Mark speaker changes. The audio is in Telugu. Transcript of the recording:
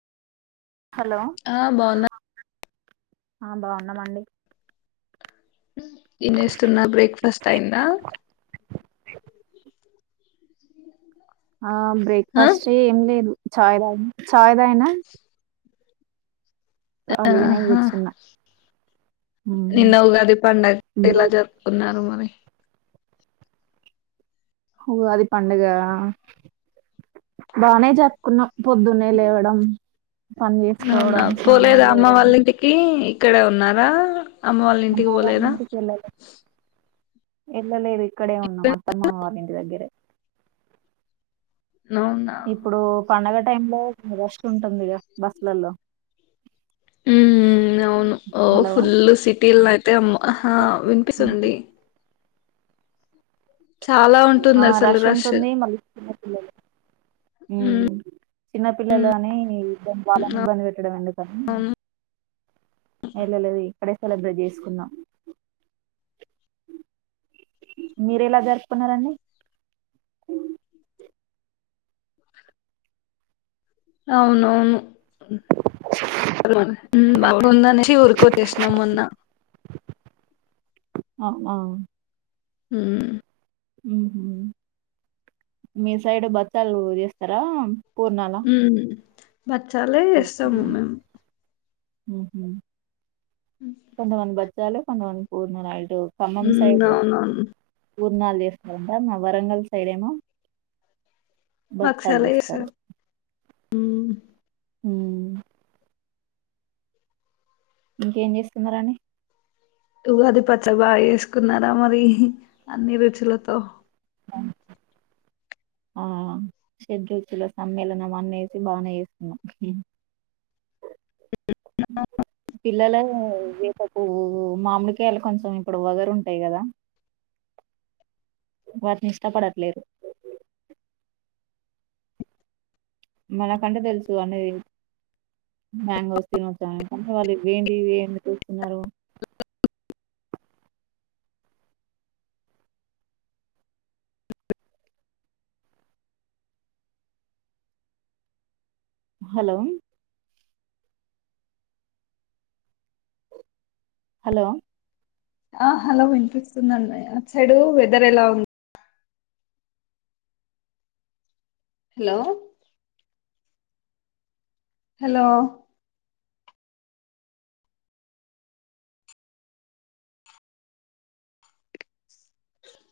Speaker 1: హలో
Speaker 2: ఆ బాగున్నా
Speaker 1: ఆ బాగున్నామండి
Speaker 2: ఇన్నేస్తున్నా బ్రేక్ఫాస్ట్ అయిందా
Speaker 1: ఆ
Speaker 2: ఆ
Speaker 1: బ్రేక్ఫాస్ట్ ఏం లేదు చాయి దాగీనా చాయ్ దాగిన
Speaker 2: ఆహా
Speaker 1: కూర్చున్నా
Speaker 2: నిన్న ఉగాది పండుగ ఏలా
Speaker 1: బ్రేక్
Speaker 2: జరుపుకున్నారు. మరి
Speaker 1: ఉగాది పండుగ బానే జరుపుకున్నాం. పొద్దున్నే లేవడం పని
Speaker 2: అవునా
Speaker 1: చేసుకోవడం
Speaker 2: పోలేద
Speaker 1: స్నానాలు
Speaker 2: అమ్మ
Speaker 1: చేయడం
Speaker 2: వాళ్ళ ఇంటికి ఇక్కడే ఉన్నారా అమ్మ వాళ్ళ ఇంటికి పోలేదా
Speaker 1: ఏళ్ళలేదు. ఇక్కడే ఉన్నాం అత్తమ్మ వాల్ల ఇంటి దగ్గరే
Speaker 2: అవునా
Speaker 1: ఇప్పుడు పండగ టైం లో రష్ ఉంటుందిగా బస్సులల్లో
Speaker 2: హ్ హ్ అవును ఓ
Speaker 1: హలో
Speaker 2: ఫుల్లు సిటీల్లో అయితే అమ్మ ఆహా వినిపిస్తుందండి. ఉంటుంది
Speaker 1: ఆ
Speaker 2: అసలు
Speaker 1: రష్ ఉంటుంది మళ్ళ చిన్న పిల్లలు
Speaker 2: ఉమ్
Speaker 1: చిన్నపిల్లలు అని నీ దాని చాలానే ఇబ్బంది పెట్టడం ఎందుకని
Speaker 2: అవును
Speaker 1: వెళ్ళలేదు ఇక్కడే సెలబ్రేట్ చేసుకున్నాం మీరు ఎలా జరుపుకున్నారండి
Speaker 2: అవునవును ఉమ్ బొందనేసి ఊరికొచ్చేసినాం మొన్న
Speaker 1: అవునా
Speaker 2: హమ్
Speaker 1: ఉహుమ్ మీ సైడ్ బత్తాలు చేస్తారా పూర్ణాల
Speaker 2: హమ్ బచ్చాలే చేస్తాము మేము
Speaker 1: ఉహుమ్ కొంత మంది బద్ చాల పంగాల్ పూర్ణ రా
Speaker 2: ఉమ్ అవునవును
Speaker 1: పూర్నాలు చేస్తారంట మా వరంగల్ సైడ్ ఏమో బచ్చాలు
Speaker 2: బచ్చలు
Speaker 1: చేస్తారు
Speaker 2: చేస్తారా హమ్
Speaker 1: హమ్ ఇంకేం చేస్తున్నా రాండి
Speaker 2: ఉగాది పచ్చడి బాగా వేసుకున్నారా మరి అన్ని రుచులతో
Speaker 1: ఆ షెడ్రుచ్చులతో సమ్మేళనం అనేసి బాగానే చేస్తున్నాం పిల్లలు ఏ ఉ మామిడికాయలు కొంచెం ఇప్పుడు వగరు ఉంటాయి కదా వాటిని ఇష్టపడట్లేరు మనకంటే తెలుసు అనేది మ్యాంగోస్ తినోచ్చా ఎందుకంటే వాళ్ళు ఏంటివి ఏమి చేస్తున్నారు హలో హలో
Speaker 2: ఆ హలో వినిపిస్తుందిండి అటు సైడు వెదర్ ఎలా ఉంది హలో హలో